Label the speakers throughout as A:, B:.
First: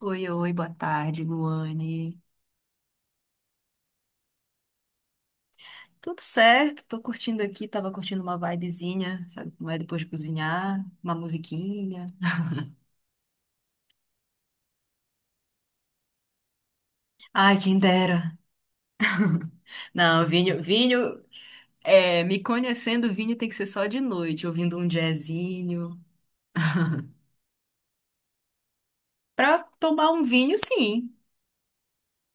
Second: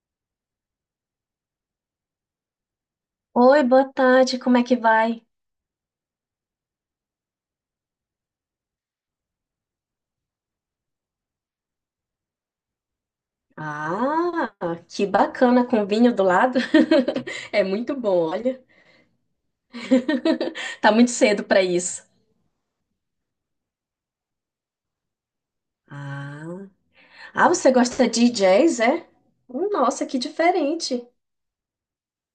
A: Oi, oi, boa tarde, Luane.
B: Oi, boa tarde, como é que vai?
A: Tudo certo? Tô curtindo aqui, tava curtindo uma vibezinha, sabe como é depois de cozinhar, uma musiquinha.
B: Ah, que bacana com vinho do lado.
A: Ai,
B: É
A: quem
B: muito bom,
A: dera.
B: olha.
A: Não, vinho,
B: Tá muito
A: vinho,
B: cedo pra isso.
A: é, me conhecendo, vinho tem que ser só de noite, ouvindo um jazzinho.
B: Ah, ah, você gosta de jazz, é?
A: Pra
B: Nossa,
A: tomar
B: que
A: um vinho,
B: diferente.
A: sim.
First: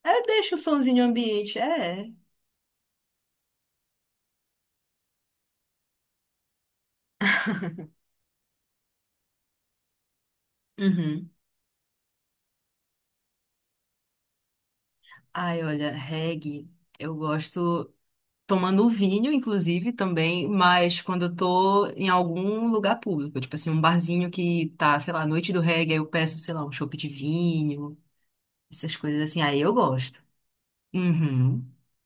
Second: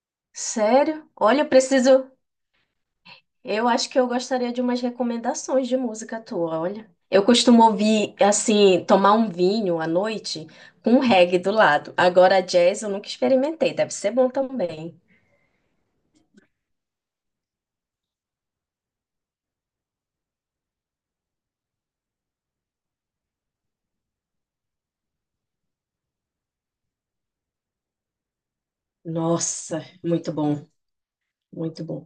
A: É, deixa o sonzinho
B: Sério? Olha, eu
A: ambiente, é.
B: preciso. Eu acho que eu gostaria de umas recomendações de música tua, olha. Eu costumo ouvir, assim, tomar um vinho à noite com um
A: Uhum.
B: reggae do lado. Agora, jazz eu nunca experimentei, deve ser bom também.
A: Ai, olha, reggae, eu gosto, tomando vinho, inclusive, também, mas quando eu tô em algum lugar público, tipo assim, um barzinho que tá, sei lá, noite do reggae, aí eu peço, sei lá, um chopp de vinho, essas coisas assim, aí eu
B: Nossa,
A: gosto.
B: muito bom.
A: Uhum.
B: Muito bom.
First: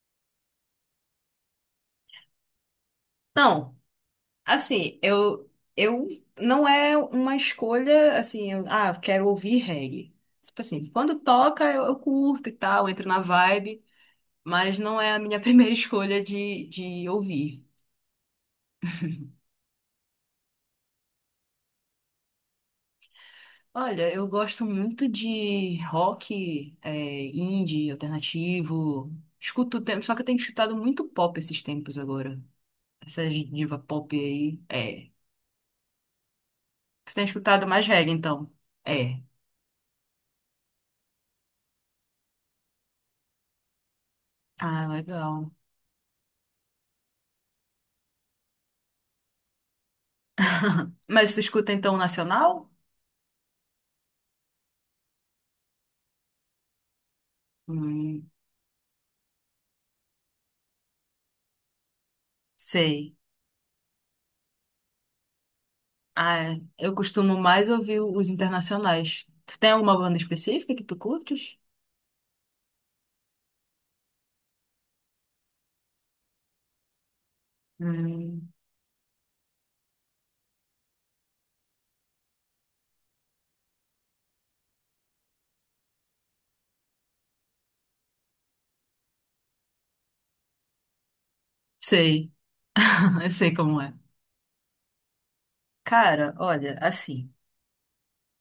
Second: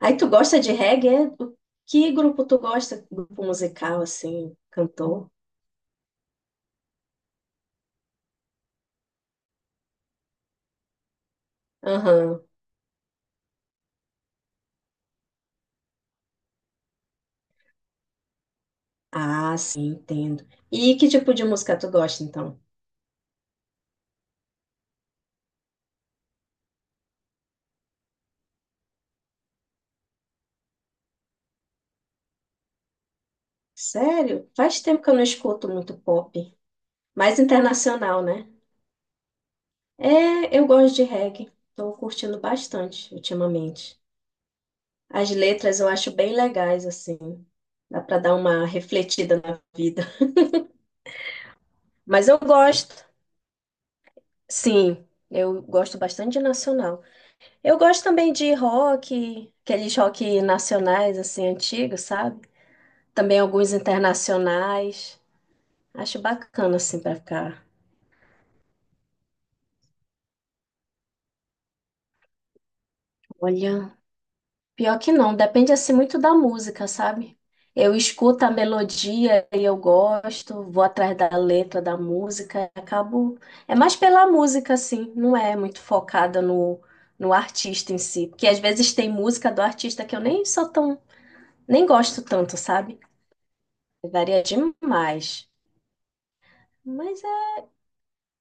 B: Aí tu gosta de reggae? É? Que grupo tu gosta? Grupo
A: Não,
B: musical, assim,
A: assim,
B: cantor?
A: eu não é uma escolha assim, ah, quero ouvir reggae. Tipo assim, quando toca eu
B: Aham.
A: curto e tal, entro na vibe, mas não é a minha primeira escolha de ouvir.
B: Ah, sim, entendo. E que tipo de música tu gosta, então?
A: Olha, eu gosto muito de rock, é, indie, alternativo. Escuto o tempo, só que eu tenho escutado muito pop esses tempos agora. Essas diva pop
B: Sério?
A: aí.
B: Faz tempo que
A: É.
B: eu não escuto muito pop.
A: Tu tem
B: Mais
A: escutado mais reggae,
B: internacional, né?
A: então? É.
B: É, eu gosto de reggae. Tô curtindo bastante ultimamente.
A: Ah,
B: As
A: legal.
B: letras eu acho bem legais, assim. Dá pra dar uma refletida na vida.
A: Mas tu escuta então o
B: Mas eu
A: nacional?
B: gosto, sim. Eu gosto bastante de nacional. Eu gosto
A: Hum,
B: também de rock, aqueles rock nacionais, assim, antigos, sabe?
A: sei.
B: Também alguns internacionais. Acho
A: Ah,
B: bacana,
A: eu
B: assim, pra
A: costumo
B: ficar.
A: mais ouvir os internacionais. Tu tem alguma banda específica que tu curtes?
B: Olha, pior que não, depende, assim, muito da música, sabe? Eu escuto
A: Hum,
B: a melodia e eu gosto, vou atrás da letra da música, acabo. É mais pela música, assim, não é muito focada no artista em si. Porque às vezes tem música do artista que eu nem sou tão, nem gosto
A: sei.
B: tanto, sabe?
A: Eu sei como é.
B: Varia demais.
A: Cara, olha,
B: Mas
A: assim.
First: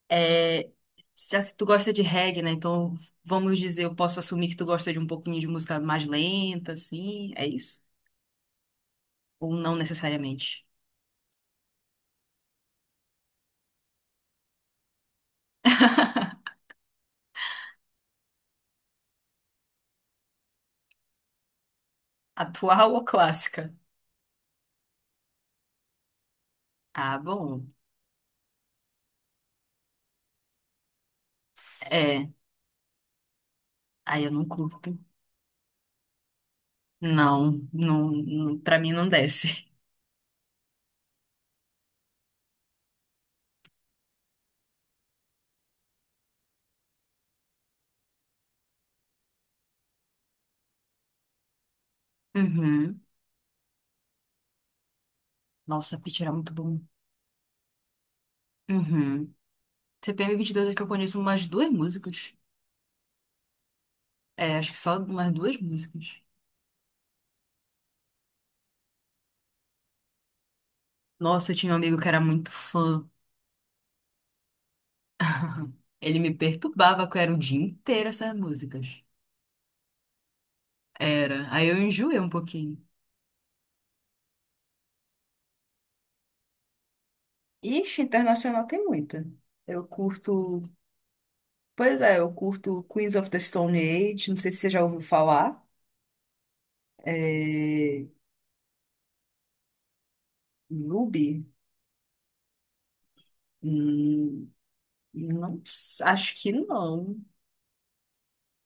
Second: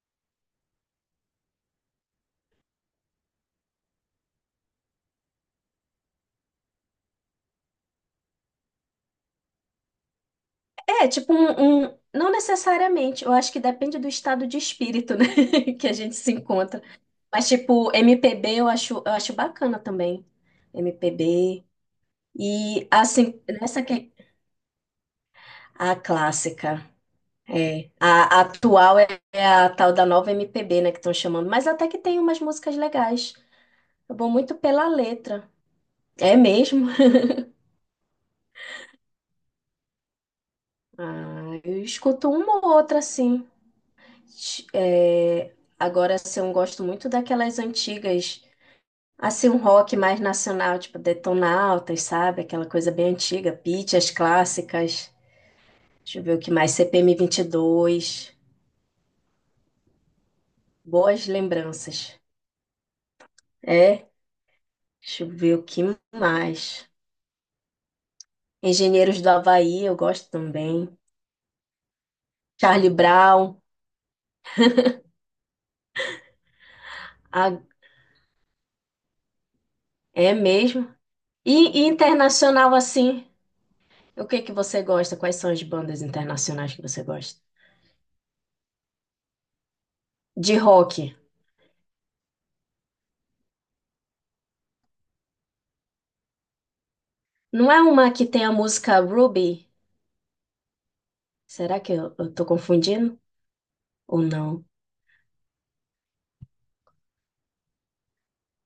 A: É, se tu gosta de reggae, né? Então, vamos dizer, eu posso assumir que tu gosta de um pouquinho de música mais lenta, assim, é isso? Ou não necessariamente?
B: é tipo não necessariamente, eu acho que depende do estado de espírito, né, que a gente se encontra. Mas tipo, MPB eu acho bacana também. MPB e
A: Atual ou
B: assim,
A: clássica?
B: nessa que a clássica,
A: Ah, bom.
B: é, a atual é a tal da nova MPB, né, que estão chamando, mas até que tem
A: É,
B: umas músicas legais. Eu
A: aí
B: vou
A: eu não
B: muito pela
A: curto.
B: letra. É mesmo.
A: Não, não, não, pra mim não desce.
B: Ah, eu escuto uma ou outra assim. É, agora, assim, eu gosto muito daquelas antigas, assim, um rock mais nacional, tipo Detonautas, sabe? Aquela coisa
A: Uhum.
B: bem antiga, Pitty, as clássicas.
A: Nossa,
B: Deixa
A: Pitch
B: eu
A: era
B: ver o que
A: muito
B: mais,
A: bom.
B: CPM dois,
A: Uhum. CPM22, é que eu conheço
B: boas
A: umas duas
B: lembranças.
A: músicas.
B: É,
A: É, acho que só
B: deixa eu
A: umas
B: ver
A: duas
B: o que
A: músicas.
B: mais. Engenheiros do Havaí, eu gosto também.
A: Nossa, eu tinha um amigo que era muito
B: Charlie
A: fã.
B: Brown,
A: Ele me perturbava, que era o
B: ah,
A: dia inteiro essas músicas.
B: é mesmo.
A: Era. Aí eu
B: E
A: enjoei um
B: internacional,
A: pouquinho.
B: assim, o que que você gosta? Quais são as bandas internacionais que você gosta?
A: Ixi, internacional tem muita. Eu
B: De
A: curto.
B: rock.
A: Pois é, eu curto Queens of the Stone Age, não sei se você já ouviu falar.
B: Não é
A: É.
B: uma que tem a música Ruby?
A: Ruby?
B: Será que eu tô confundindo? Ou
A: Hum,
B: não?
A: não, acho que não.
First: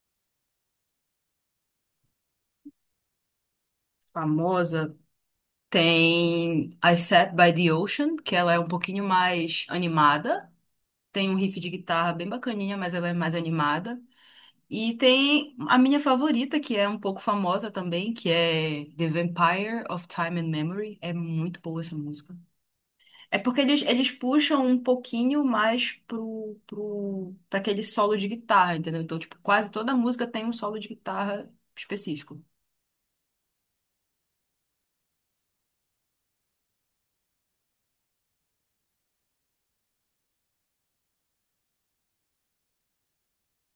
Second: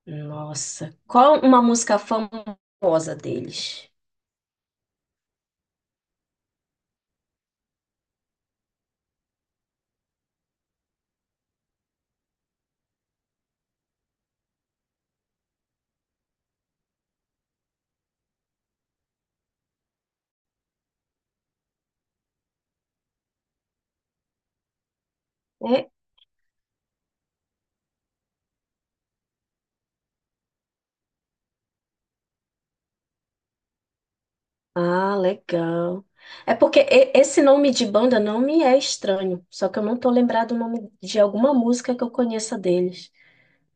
B: Nossa. Qual uma música famosa deles?
A: Famosa. Tem I Sat by the Ocean, que ela é um pouquinho mais animada. Tem um riff de guitarra bem bacaninha, mas ela é mais animada. E tem a minha favorita, que é um pouco famosa também, que é The Vampire of Time and Memory. É muito boa essa música. É porque eles puxam um pouquinho
B: É?
A: mais pra aquele solo de guitarra, entendeu? Então, tipo, quase toda música tem um solo de guitarra específico.
B: Ah, legal. É porque esse nome de banda não me é estranho, só que eu não tô lembrado o nome de alguma música que eu conheça deles.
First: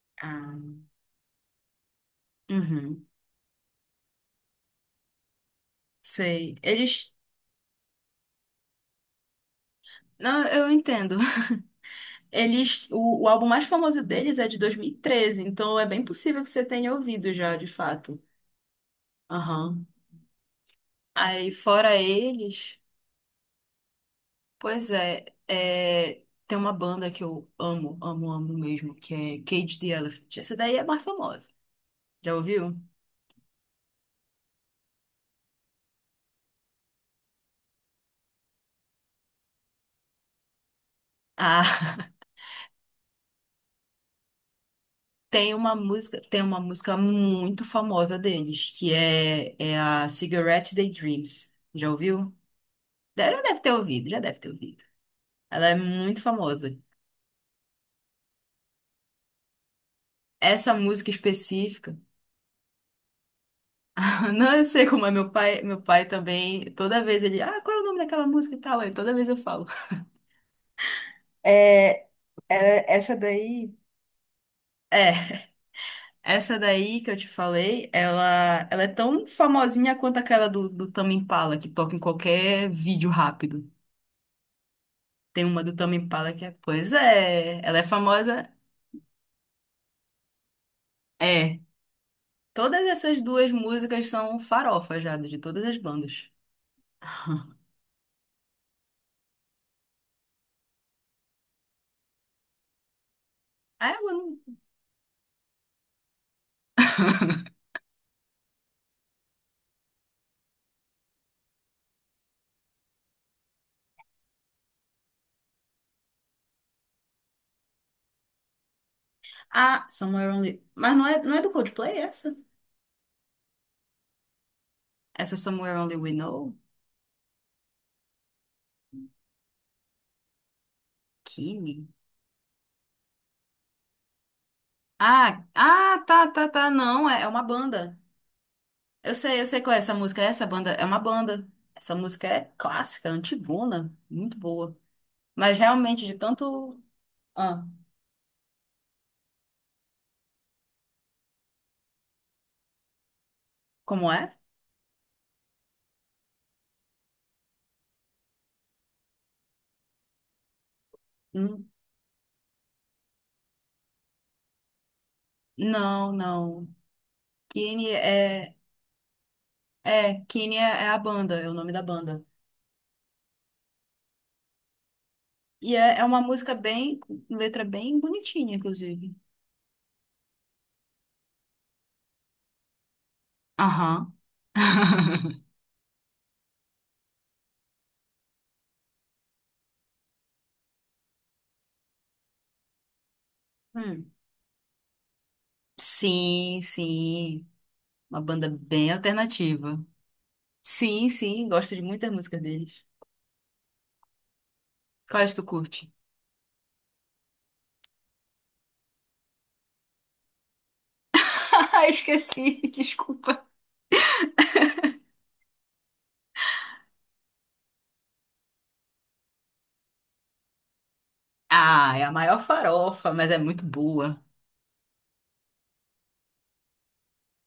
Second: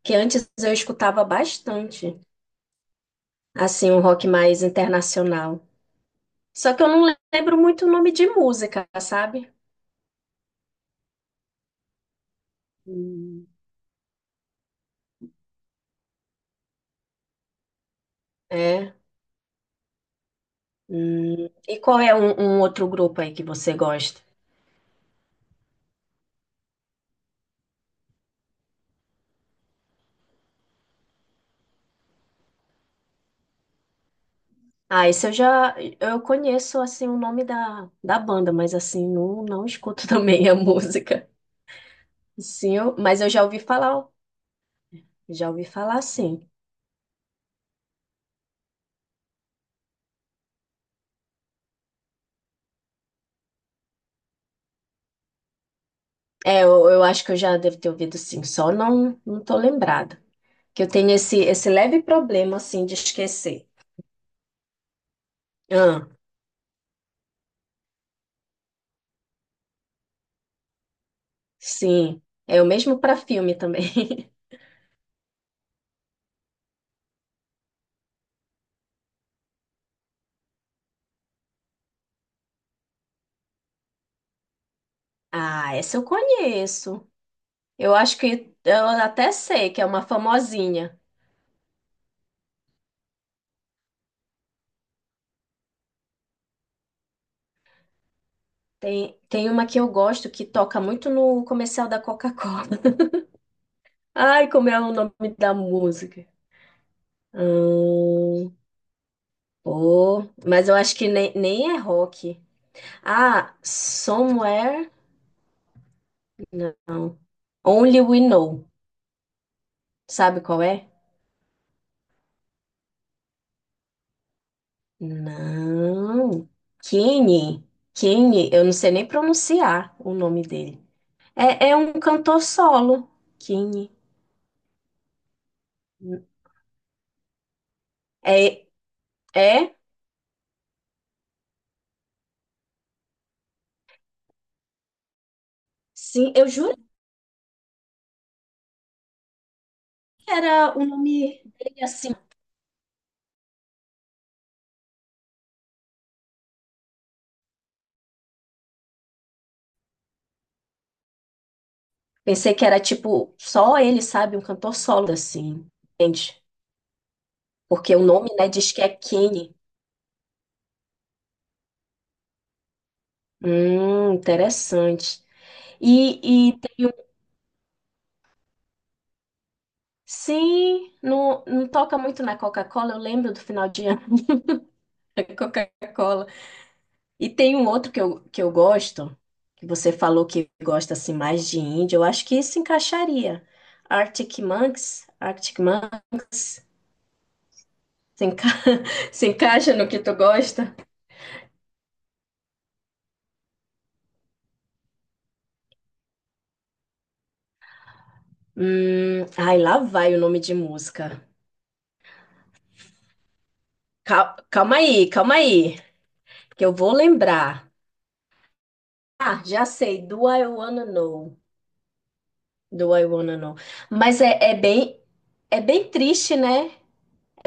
B: Que antes eu
A: Ah,
B: escutava bastante,
A: uhum,
B: assim, um rock mais internacional.
A: sei.
B: Só que eu não
A: Eles.
B: lembro muito o nome de música, sabe?
A: Não, eu entendo. Eles. O álbum
B: Hum.
A: mais famoso deles é de 2013, então é bem possível que você tenha ouvido já, de fato.
B: É.
A: Aham. Aí,
B: E
A: fora
B: qual é um
A: eles.
B: outro grupo aí que você gosta?
A: Pois é, tem uma banda que eu amo, amo, amo mesmo, que é Cage the Elephant. Essa daí é mais famosa. Já ouviu?
B: Ah, esse eu já eu conheço assim o nome da banda, mas assim não, não escuto também a música.
A: Ah,
B: Sim, eu- mas eu já ouvi falar, ó. Já
A: tem
B: ouvi
A: uma
B: falar,
A: música, tem
B: sim.
A: uma música muito famosa deles, que é a Cigarette Daydreams. Já ouviu? Já deve ter ouvido, já deve ter ouvido. Ela é muito
B: É,
A: famosa.
B: eu acho que eu já devo ter ouvido sim, só não tô lembrada.
A: Essa
B: Que eu
A: música
B: tenho esse
A: específica,
B: leve problema assim de esquecer.
A: não, eu sei como é. Meu pai
B: Ah,
A: também, toda vez ele, ah, qual é o nome daquela música e tal, aí toda vez eu falo. É,
B: sim. É o
A: é-
B: mesmo
A: essa
B: para filme
A: daí.
B: também.
A: É. Essa daí que eu te falei, ela é tão famosinha quanto aquela do Tame Impala, que toca em qualquer vídeo rápido. Tem uma do
B: Ah,
A: Tame
B: essa eu
A: Impala que é, pois
B: conheço.
A: é, ela é
B: Eu acho
A: famosa.
B: que eu até sei que é uma famosinha.
A: É, todas essas duas músicas são farofa já, de todas as bandas.
B: Tem, tem uma que eu gosto que toca muito no comercial da Coca-Cola.
A: Ah, eu não-
B: Ai, como é o nome da música? Hum, Pô, mas eu acho que nem, nem é rock. Ah, Somewhere? Não. Only We Know.
A: ah, Somewhere
B: Sabe
A: Only.
B: qual é?
A: Mas não é do Coldplay essa? Essa é Somewhere Only We
B: Não.
A: Know?
B: Kenny. Kenny, eu não sei nem pronunciar o nome dele. É,
A: Kimi?
B: é um cantor solo. Kenny.
A: Ah, ah, tá, tá, tá. Não, é uma banda.
B: É,
A: Eu sei qual
B: é?
A: é essa música. Essa banda é uma banda. Essa música é clássica, antigona, muito boa. Mas realmente, de
B: Sim, eu juro
A: tanto. Ah,
B: que era o nome dele assim.
A: como é? Hum,
B: Pensei que era tipo, só ele sabe, um cantor solo assim,
A: Não,
B: entende?
A: não. Kine
B: Porque o nome, né,
A: é.
B: diz que é Kenny.
A: É, Kine é a banda, é o nome da banda.
B: Interessante.
A: E é uma
B: E,
A: música
B: e
A: bem. Letra bem bonitinha, inclusive.
B: sim, não, não toca muito na Coca-Cola, eu lembro do final de ano
A: Aham.
B: da Coca-Cola. E tem um outro que eu gosto, que você falou que gosta assim mais de indie, eu acho que se encaixaria.
A: Hum.
B: Arctic Monkeys, Arctic
A: Sim,
B: Monkeys,
A: sim. Uma
B: se enca-
A: banda bem
B: se encaixa
A: alternativa.
B: no que tu gosta?
A: Sim, sim, gosto de muitas músicas deles. Quais tu curte?
B: Ai, lá vai o nome de música.
A: Ah, esqueci, desculpa.
B: Calma aí, que eu vou lembrar. Ah, já sei. Do I Wanna Know.
A: Ah, é a maior
B: Do I
A: farofa, mas
B: Wanna
A: é
B: Know.
A: muito
B: Mas
A: boa.
B: é, é bem triste, né?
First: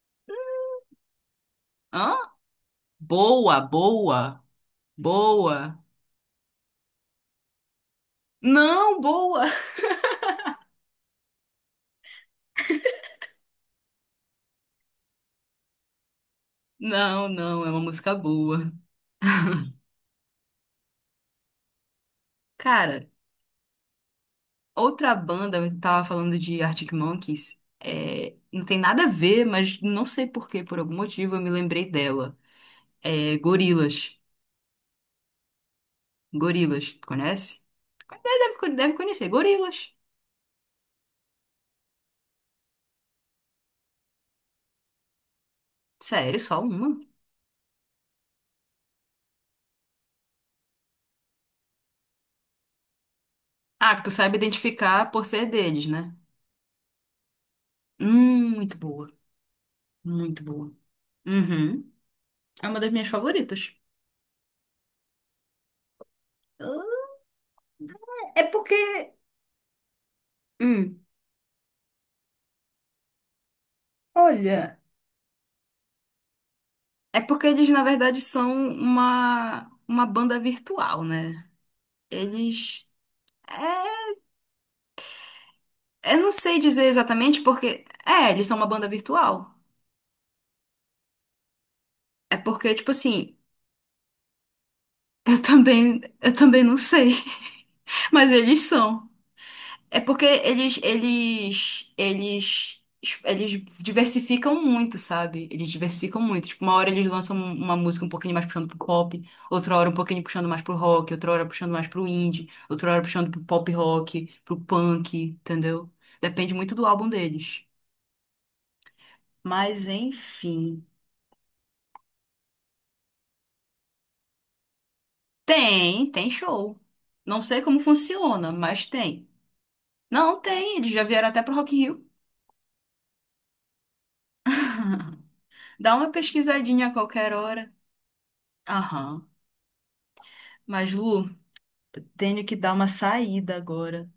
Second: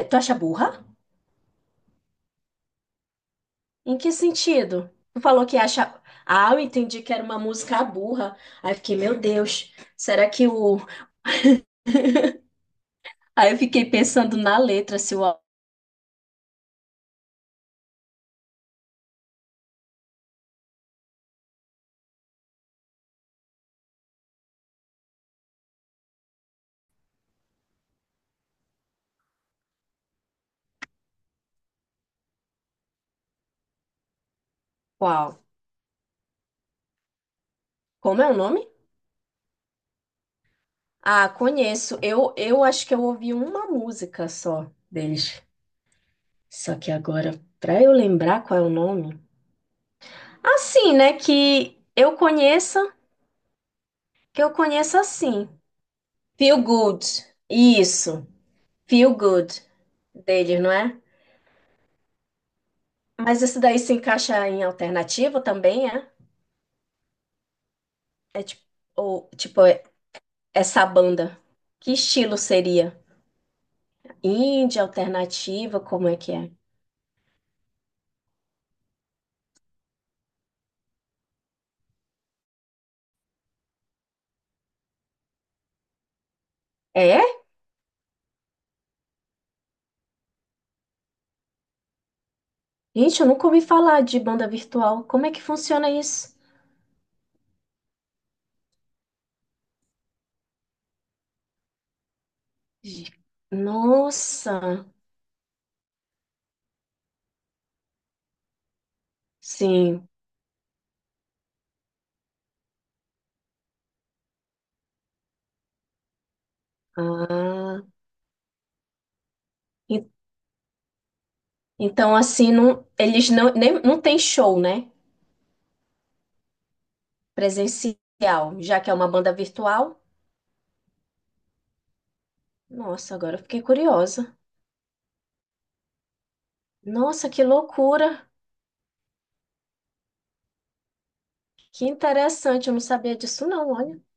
B: Tu acha burra?
A: Hã? Boa,
B: Em que
A: boa,
B: sentido? Tu falou que
A: boa.
B: acha. Ah, eu entendi que era uma música burra. Aí eu fiquei,
A: Não,
B: meu
A: boa.
B: Deus, será que o. Aí eu fiquei pensando na letra, se o.
A: Não, não, é uma música boa. Cara, outra banda, eu tava falando de Arctic Monkeys, é, não tem nada a ver, mas não sei por quê, por algum motivo eu me lembrei dela. É Gorillaz.
B: Qual?
A: Gorillaz, tu conhece? É,
B: Como é o nome?
A: Deve conhecer, Gorillaz.
B: Ah, conheço. Eu acho que eu ouvi uma música só deles.
A: Sério, só
B: Só
A: uma?
B: que agora, pra eu lembrar qual é o nome. Assim, né?
A: Ah, que tu sabe
B: Que eu conheça
A: identificar por ser
B: assim.
A: deles, né?
B: Feel Good. Isso.
A: Muito boa.
B: Feel Good
A: Muito
B: deles, não
A: boa.
B: é?
A: Uhum. É uma das minhas
B: Mas isso
A: favoritas.
B: daí se encaixa em alternativa também, é?
A: É
B: É tipo,
A: porque.
B: ou, tipo, essa
A: Hum,
B: banda. Que estilo seria?
A: Olha.
B: Indie, alternativa, como é que é?
A: É porque eles, na verdade, são uma banda virtual, né? Eles. É, eu não sei dizer
B: É?
A: exatamente porque. É, eles são uma banda virtual. É porque, tipo
B: Gente, eu
A: assim,
B: nunca ouvi falar de banda virtual. Como é que
A: eu
B: funciona
A: também, eu
B: isso?
A: também não sei. Mas eles são. É porque eles, eles, eles,
B: Gi-
A: eles
B: Nossa,
A: diversificam muito, sabe? Eles diversificam muito. Tipo, uma hora eles lançam uma música um pouquinho mais puxando pro pop, outra hora um
B: sim.
A: pouquinho puxando mais pro rock, outra hora puxando mais pro indie, outra hora puxando pro pop rock, pro punk, entendeu? Depende muito do álbum deles.
B: Ah.
A: Mas enfim.
B: Então, assim, não, eles não, nem, não tem show, né?
A: Tem show. Não sei como funciona,
B: Presencial, já
A: mas
B: que é uma
A: tem.
B: banda virtual.
A: Não, tem. Eles já vieram até pro Rock in Rio.
B: Nossa, agora eu fiquei curiosa.
A: Dá uma pesquisadinha a
B: Nossa,
A: qualquer
B: que
A: hora.
B: loucura!
A: Aham. Mas, Lu,
B: Que
A: tenho que
B: interessante,
A: dar
B: eu não
A: uma
B: sabia disso,
A: saída
B: não, olha.
A: agora.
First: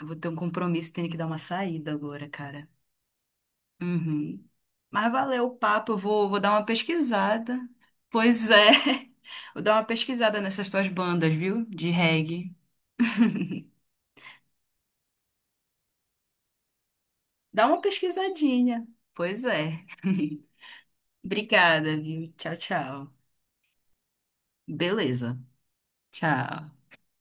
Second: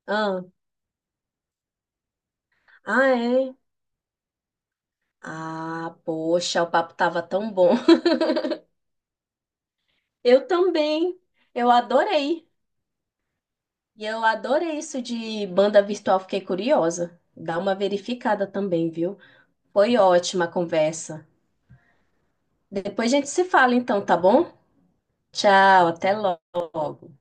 A: Eu vou ter um
B: Ah,
A: compromisso, tenho que dar uma saída agora, cara.
B: ah, é?
A: Uhum. Mas valeu o papo,
B: Ah,
A: eu vou dar
B: poxa,
A: uma
B: o papo tava tão
A: pesquisada.
B: bom.
A: Pois é, vou dar uma pesquisada
B: Eu
A: nessas tuas
B: também,
A: bandas, viu?
B: eu
A: De
B: adorei.
A: reggae.
B: E eu adorei isso de banda virtual, fiquei curiosa. Dá
A: Dá
B: uma
A: uma
B: verificada
A: pesquisadinha.
B: também, viu?
A: Pois é.
B: Foi ótima a conversa.
A: Obrigada, viu? Tchau,
B: Depois
A: tchau.
B: a gente se fala, então, tá bom?
A: Beleza.
B: Tchau, até
A: Tchau.
B: logo.